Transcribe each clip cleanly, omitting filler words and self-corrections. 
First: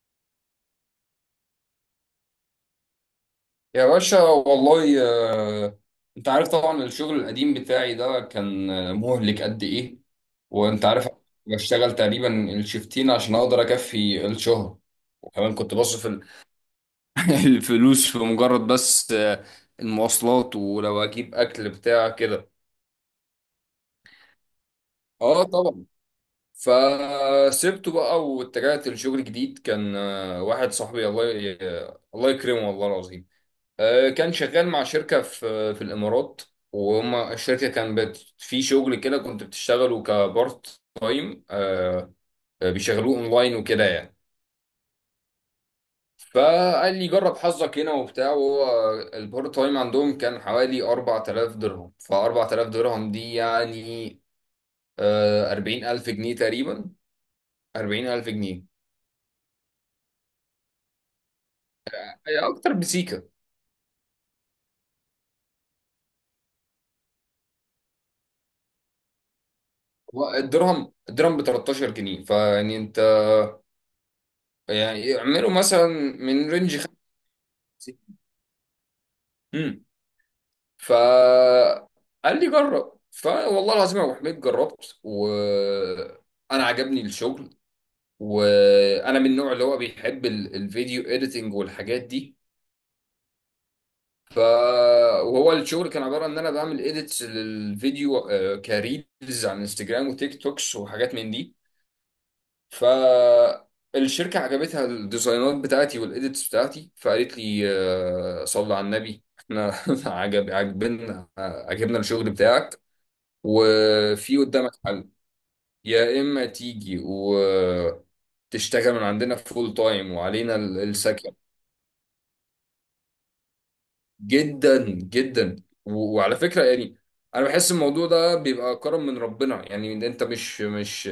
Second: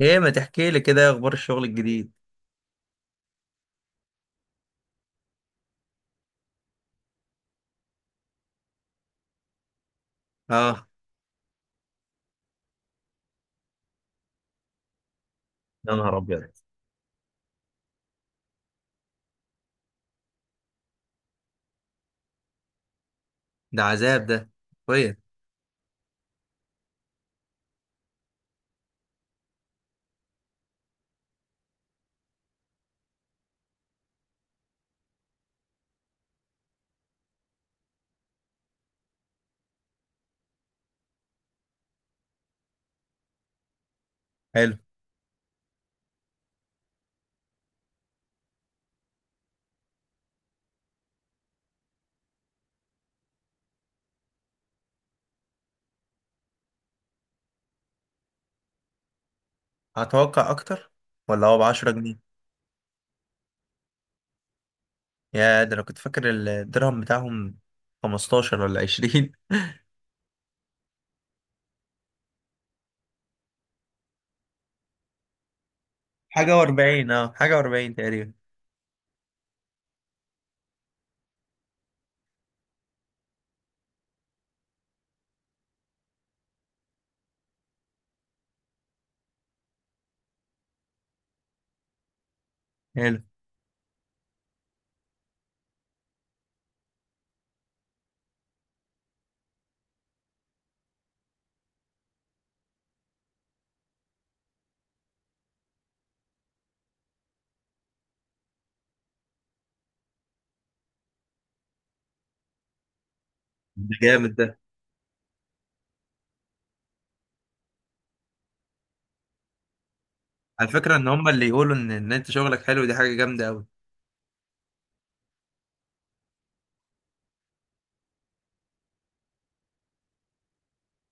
ايه، ما تحكي لي كده؟ إيه اخبار الشغل الجديد؟ يا باشا والله. آه، انت عارف طبعا، الشغل القديم بتاعي ده كان مهلك قد ايه؟ وانت اه. عارف، بشتغل تقريبا الشفتين عشان اقدر اكفي الشهر. وكمان كنت يا بصرف نهار ابيض. الفلوس في مجرد بس المواصلات، ولو اجيب اكل بتاع كده. ده عذاب ده. كويس. اه طبعا. فسبته بقى واتجهت لشغل جديد كان واحد صاحبي، الله يكرمه والله العظيم. كان شغال مع شركة في الإمارات. وهم الشركة كان بت في شغل كده كنت بتشتغله كبارت تايم بيشغلوه اونلاين وكده يعني. حلو. فقال لي جرب حظك هنا وبتاع. وهو البارت تايم عندهم كان حوالي 4000 درهم. ف 4000 درهم دي يعني 40000 جنيه تقريبا، 40000 جنيه. هتوقع اكتر ولا هو ب 10 جنيه؟ هي أكتر بسيكة. يا ده انا كنت فاكر الدرهم بتاعهم 15 ولا 20. هو الدرهم ب 13 جنيه. فيعني أنت، يعني اعملوا مثلا من حاجة رينج و40، اه حاجة و40 تقريبا. 50. فقال لي جرب. فوالله العظيم يا ابو حميد جربت وانا عجبني الشغل. وانا من النوع اللي هو بيحب الفيديو اديتنج والحاجات دي. حلو. ف، وهو الشغل كان عباره ان انا بعمل اديتس للفيديو، كريلز على انستجرام وتيك توكس وحاجات من دي. ف الشركة عجبتها الديزاينات بتاعتي والإيديتس بتاعتي. فقالت لي صلي على النبي، احنا عجبنا الشغل بتاعك. ده جامد وفي ده. قدامك حل، يا اما تيجي وتشتغل من عندنا فول تايم وعلينا على فكرة ان هم السكن. اللي يقولوا ان انت شغلك حلو، دي حاجة جامدة قوي. جدا جدا. وعلى فكره يعني، انا بحس الموضوع ده بيبقى كرم من ربنا. يعني انت مش مش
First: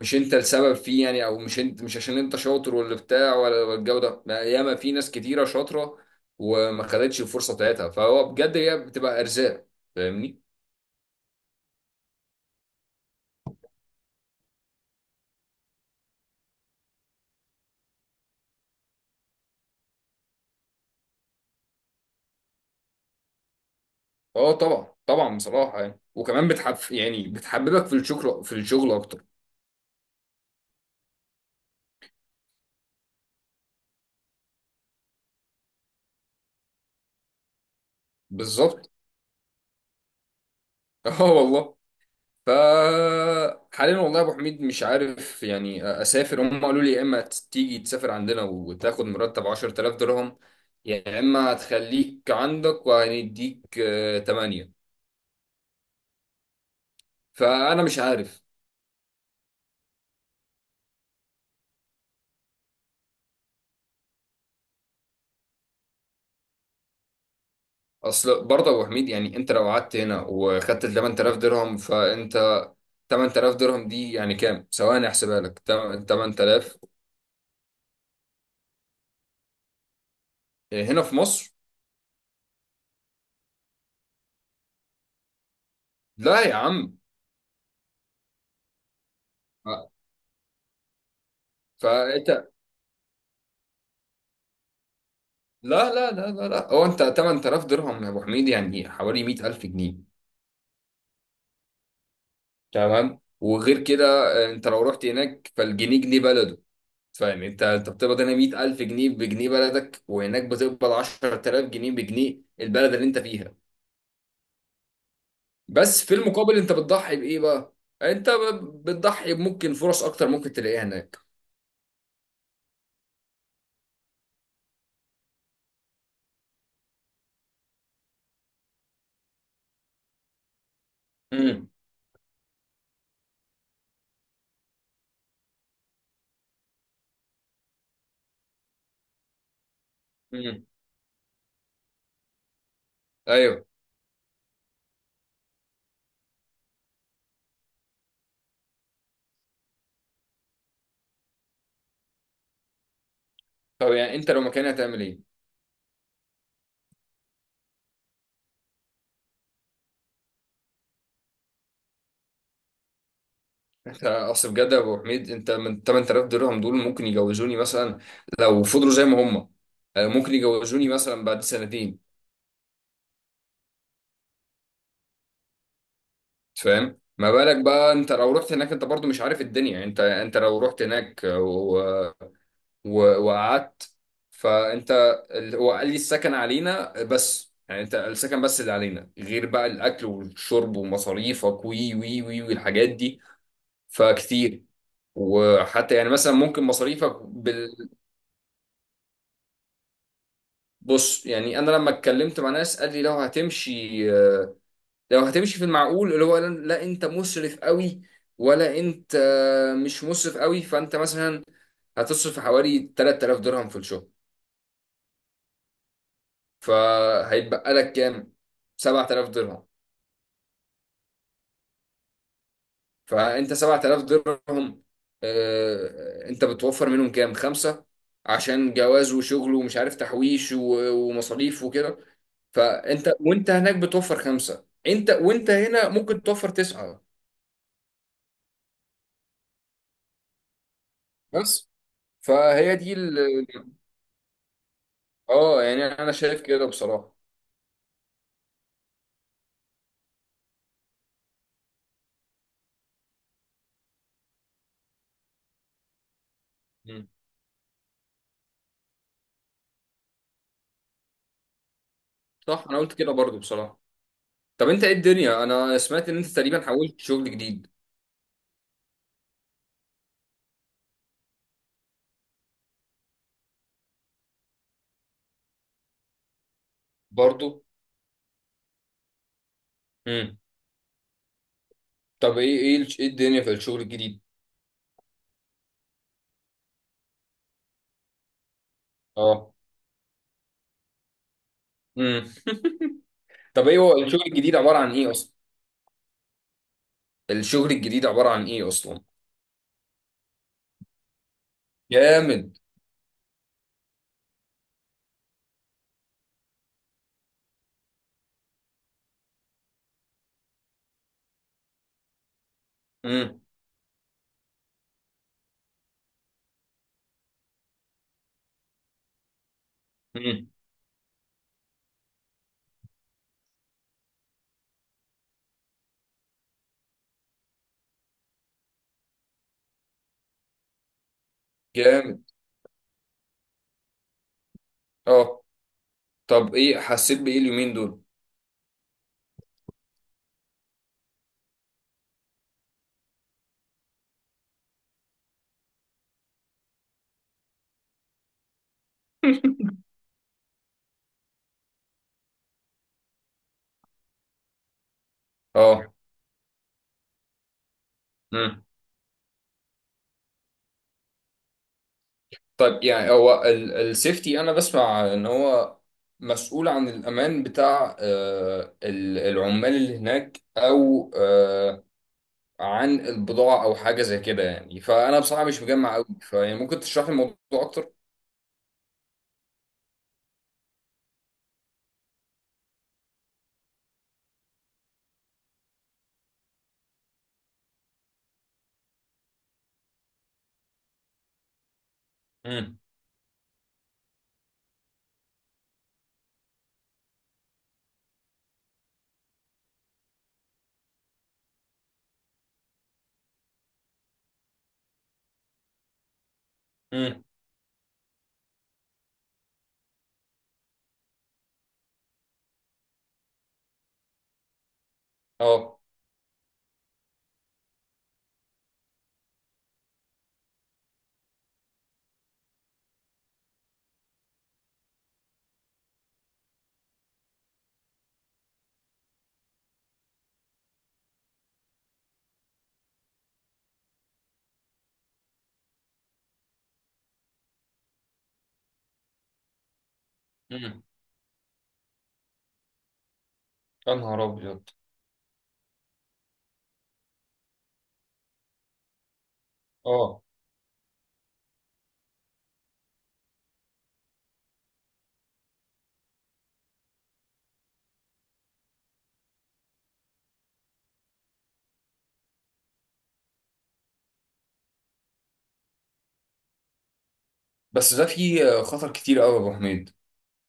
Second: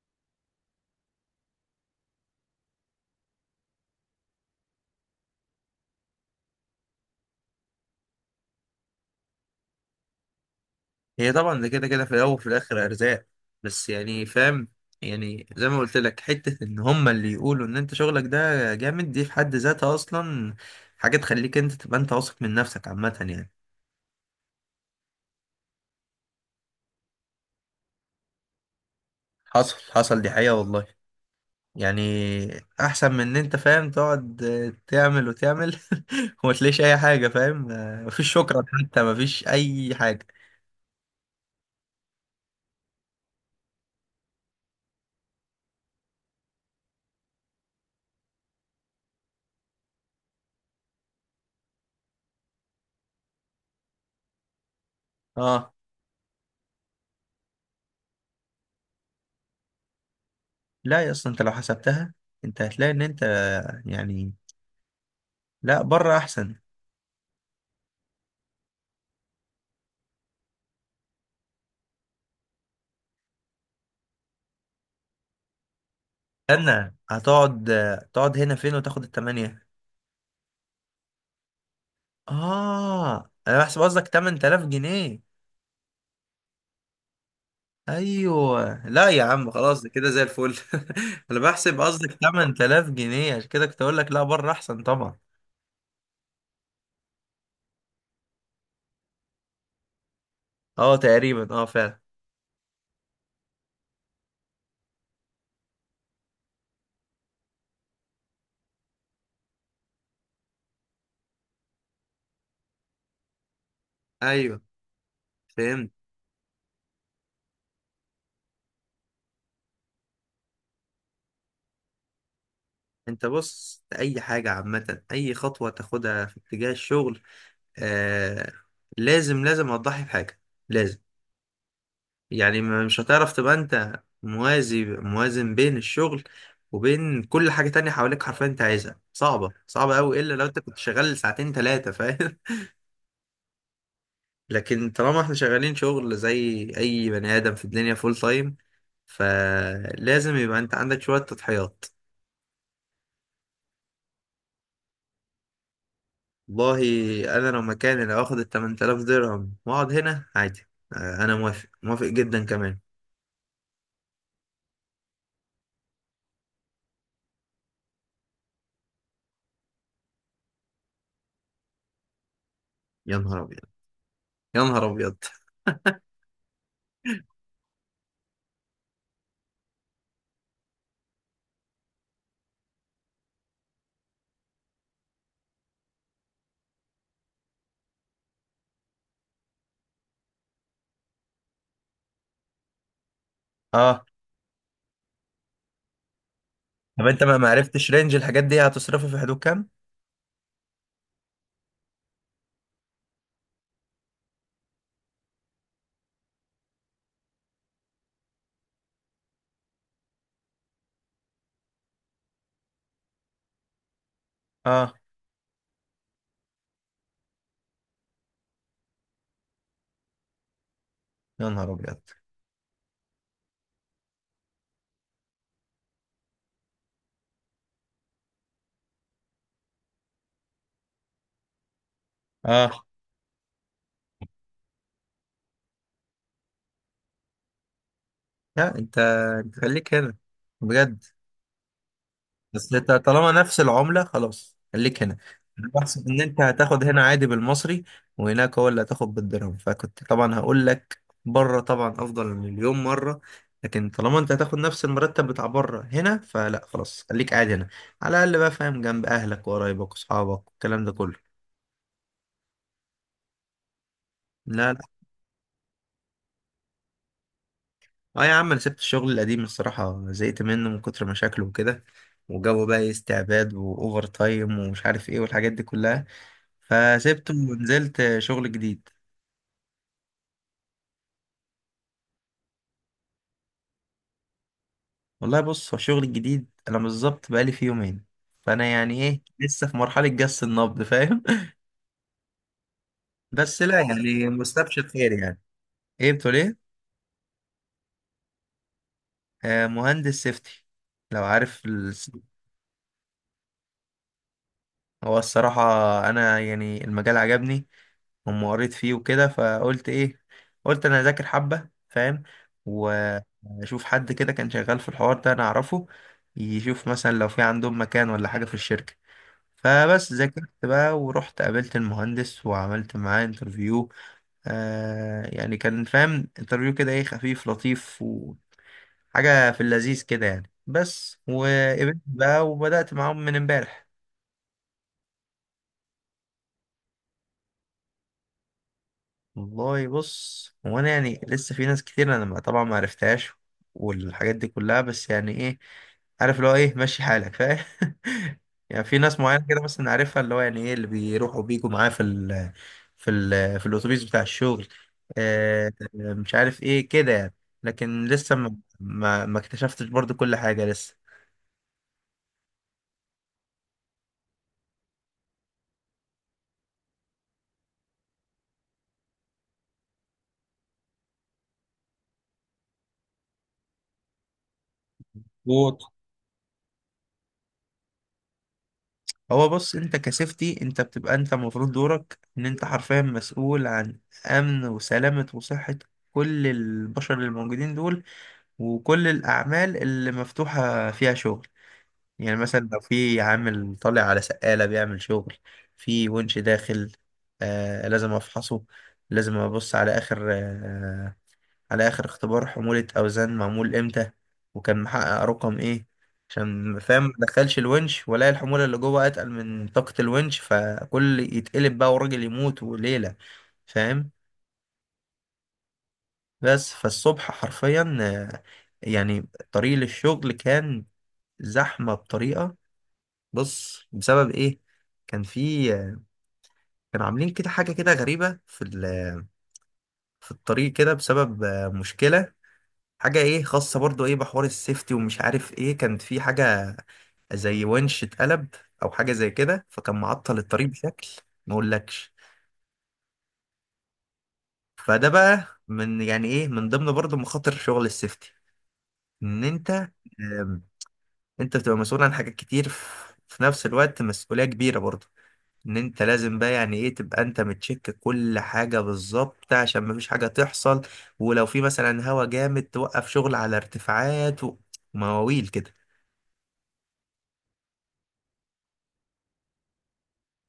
مش انت السبب فيه يعني، او مش انت، مش عشان انت شاطر ولا بتاع ولا الجو ده، لا، ياما في ناس كتيره شاطره وما خدتش الفرصه بتاعتها. فهو بجد هي بتبقى ارزاق، فاهمني. هي طبعا ده كده كده، في الاول وفي الاخر ارزاق، بس يعني فاهم، يعني زي ما قلت لك حته، ان هما اللي يقولوا ان انت شغلك ده جامد دي في حد ذاتها اصلا حاجه تخليك انت تبقى انت واثق من نفسك عامه يعني. اه طبعا طبعا. بصراحه يعني، وكمان بتحببك في الشغل اكتر. حصل دي حقيقه والله. يعني احسن من ان انت فاهم تقعد تعمل وتعمل وما تلاقيش اي حاجه، فاهم؟ مفيش شكرا بالظبط. حتى، مفيش اي حاجه. اه والله. ف حاليا والله يا ابو حميد مش عارف، يعني اسافر. هم قالوا لي يا اما تيجي تسافر عندنا وتاخد مرتب 10000 درهم، يا اما هتخليك عندك وهنديك 8. اه. فانا مش عارف. لا يا، اصلا انت لو حسبتها انت هتلاقي ان انت يعني لا، بره احسن. اصل برضه يا ابو حميد، يعني انت لو قعدت هنا وخدت 8000 درهم، فانت 8000 درهم دي يعني كام؟ ثواني احسبها لك. 8000، استنى، هتقعد تقعد هنا فين وتاخد التمانية؟ هنا في مصر. اه انا بحسب قصدك 8000 جنيه. لا يا عم. ايوه لا يا عم، خلاص ده كده زي الفل. انا بحسب قصدك فانت، 8000 جنيه، عشان كده كنت اقول لك لا، بره احسن طبعا. لا لا لا لا لا، هو انت 8000 درهم يا ابو حميد يعني حوالي 100000 جنيه. اه تقريبا، اه فعلا. تمام. وغير كده انت لو رحت هناك فالجنيه جنيه بلده. فاهم انت بتقبض هنا 100000 جنيه بجنيه بلدك، وهناك بتقبض 10000 جنيه بجنيه البلد اللي انت فيها. ايوه، فهمت. بس في المقابل انت بتضحي بايه بقى؟ انت بتضحي بممكن فرص اكتر ممكن تلاقيها هناك. انت بص، اي حاجه عامه اي خطوه تاخدها في اتجاه الشغل آه لازم، لازم هتضحي بحاجه، لازم. امم، يعني مش هتعرف تبقى انت موازن بين الشغل وبين كل حاجة تانية حواليك حرفيا، انت عايزها صعبة قوي الا لو انت امم، كنت شغال ساعتين ثلاثة، فاهم؟ ايوه. لكن طالما احنا شغالين شغل زي اي بني ادم في الدنيا فول تايم، فلازم يبقى انت عندك شوية تضحيات. طب يعني انت لو مكاني هتعمل ايه؟ والله انا لو مكاني، لو اخد ال 8000 درهم واقعد هنا عادي انا موافق موافق جدا كمان. يعني اصل بجد يا ابو حميد، انت من 8000 درهم دول ممكن يجوزوني مثلا، لو فضلوا زي ما هم. ممكن يجوزوني مثلا بعد سنتين. يا نهار ابيض، يا نهار ابيض. فاهم ما بالك بقى انت لو رحت هناك؟ انت برضو مش عارف الدنيا. انت لو رحت هناك و... وقعدت، فانت هو قال لي السكن علينا بس، يعني انت السكن بس اللي علينا، غير بقى الاكل والشرب ومصاريفك وي وي وي والحاجات دي، اه. فكتير. وحتى يعني مثلا ممكن طب مصاريفك. انت ما معرفتش رينج الحاجات دي هتصرفه في حدود كام؟ بص، يعني انا لما اتكلمت مع ناس قال لي لو هتمشي في المعقول، اللي هو لا انت مسرف قوي، ولا انت مش مسرف قوي. فانت مثلا هتصرف حوالي 3000 درهم في الشهر. اه فهيتبقى لك كام؟ 7000 درهم. يا نهار ابيض. فانت 7000 درهم، انت بتوفر منهم كام؟ خمسة، عشان جواز وشغل ومش عارف تحويش ومصاريف وكده. اه فانت وانت هناك بتوفر خمسه، انت وانت هنا ممكن توفر تسعه. لا انت، انت خليك هنا بجد. بس. بس فهي انت دي طالما نفس العملة خلاص خليك هنا. اه، انا يعني بحسب انا ان انت شايف كده هتاخد هنا بصراحه. عادي بالمصري وهناك هو اللي هتاخد بالدرهم، فكنت طبعا هقول لك بره طبعا افضل مليون مرة. لكن طالما انت هتاخد نفس المرتب بتاع بره هنا، فلا، خلاص مم. خليك قاعد هنا. على الاقل بقى فاهم، جنب اهلك وقرايبك واصحابك والكلام ده كله. صح، انا قلت كده برضو بصراحه. طب لا لا. انت ايه الدنيا؟ انا سمعت ان انت تقريبا حولت شغل جديد اه يا عم، انا سبت الشغل القديم الصراحة، زهقت منه من كتر مشاكله وكده، وجو بقى إيه استعباد واوفر تايم ومش عارف ايه والحاجات دي كلها، فسبته برضو. ونزلت شغل جديد. امم. طب ايه الدنيا في الشغل الجديد؟ والله بص، هو الشغل الجديد انا بالظبط بقالي فيه يومين، فانا يعني ايه اه. لسه في مرحلة جس النبض، فاهم؟ امم. بس طب ايه لا هو الشغل يعني الجديد عباره مستبشر عن ايه خير اصلا؟ يعني. ايه بتقول؟ ايه؟ الشغل الجديد عباره عن ايه اصلا؟ آه، مهندس سيفتي، لو عارف ال... جامد. هو الصراحة انا يعني المجال عجبني أما قريت فيه وكده، فقلت إيه، قلت أنا أذاكر حبة، فاهم؟ امم، وأشوف حد كده كان شغال في الحوار ده أنا أعرفه يشوف مثلا لو في عندهم مكان ولا حاجة في الشركة. فبس ذاكرت امم. بقى ورحت قابلت المهندس وعملت معاه انترفيو. آه يعني كان فاهم انترفيو كده ايه، خفيف لطيف وحاجة في اللذيذ كده يعني. بس وقبلت جامد. بقى وبدأت معاهم من امبارح. اه. طب ايه حسيت بايه اليومين دول؟ والله بص، هو انا يعني لسه في ناس كتير انا طبعا ما عرفتهاش والحاجات دي كلها، بس يعني ايه، عارف اللي هو ايه ماشي حالك، فاهم؟ يعني في ناس معينه كده مثلا عارفها، اللي هو يعني ايه اللي بيروحوا بيجوا معاه في ال في ال في الاتوبيس بتاع الشغل. آه اه. مش عارف ايه كده يعني. لكن لسه ما مم. ما ما اكتشفتش برضو كل حاجه طيب يعني هو السيفتي، انا بسمع ان هو مسؤول عن الامان بتاع العمال اللي هناك، او عن البضاعه، او حاجه زي كده يعني. فانا بصراحه مش لسه. مجمع قوي، فيعني ممكن تشرح لي الموضوع اكتر. هو بص، انت كسيفتي انت بتبقى انت المفروض دورك ان انت حرفيا مسؤول عن امن وسلامة وصحة كل البشر اللي موجودين دول، وكل الاعمال اللي مفتوحة فيها شغل. يعني مثلا امم. لو في عامل طالع على سقالة بيعمل شغل في ونش داخل، آه لازم افحصه، لازم ابص على اخر آه، على آخر اختبار حمولة أوزان معمول إمتى، وكان محقق رقم إيه، عشان فاهم ما امم. دخلش الونش ولا الحمولة اللي جوه أتقل من طاقة الونش، فكل يتقلب بقى والراجل يموت وليلة، فاهم. اه. بس فالصبح حرفيا يعني طريق للشغل كان زحمة بطريقة. بص بسبب إيه، كان في كانوا عاملين كده حاجة كده غريبة في الطريق كده بسبب مشكلة، حاجة ايه خاصة برضو ايه بحوار السيفتي ومش عارف ايه، كانت في حاجة زي ونش اتقلب او حاجة زي كده، فكان معطل الطريق امم. بشكل ما اقولكش. يا نهار ابيض. فده بقى من يعني ايه من ضمن برضو مخاطر شغل السيفتي، ان انت اه. آم، انت بتبقى مسؤول عن حاجات كتير في في نفس الوقت، مسؤولية كبيرة برضو. ان انت لازم بقى يعني ايه تبقى انت متشك كل حاجة بالظبط عشان مفيش حاجة تحصل، ولو في مثلا هوا جامد توقف شغل على ارتفاعات ومواويل كده. بس ده فيه خطر كتير قوي يا ابو حميد.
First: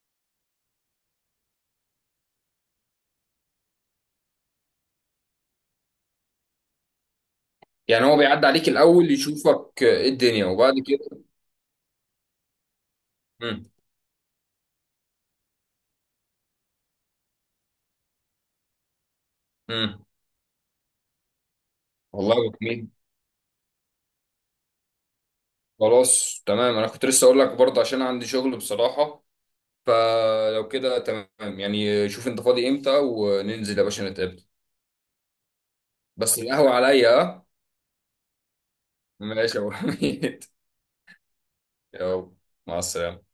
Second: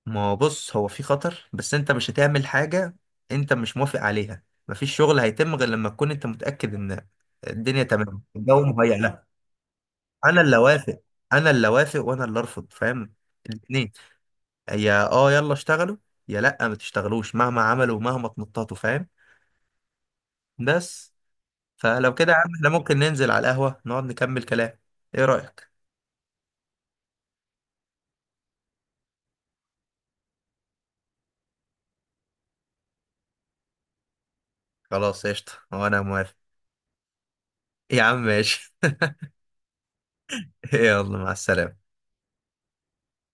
ما هو بص، هو في خطر، بس انت مش هتعمل حاجة انت مش موافق عليها. مفيش شغل هيتم غير لما تكون انت متأكد ان الدنيا يعني هو تمام، بيعدي الجو عليك مهيأ الاول لها. يشوفك ايه انا الدنيا اللي وبعد اوافق، كده؟ انا اللي اوافق وانا اللي ارفض، فاهم؟ امم، الاتنين. يا اه يلا اشتغلوا، يا لا ما تشتغلوش مهما عملوا ومهما تنططوا، فاهم؟ امم. بس. فلو كده والله يا يا ابو عم، احنا حميد، ممكن ننزل على القهوة نقعد نكمل كلام، ايه رأيك؟ خلاص تمام. انا كنت لسه اقول لك برضه، عشان عندي شغل بصراحة. فلو كده تمام، يعني شوف انت فاضي امتى وننزل يا باشا نتقابل. خلاص قشطة، وانا موافق. بس القهوة عليا، ها؟ يا عم ماشي. ماشي يا ابو حميد. يلا مع السلامة. يلا مع السلامة.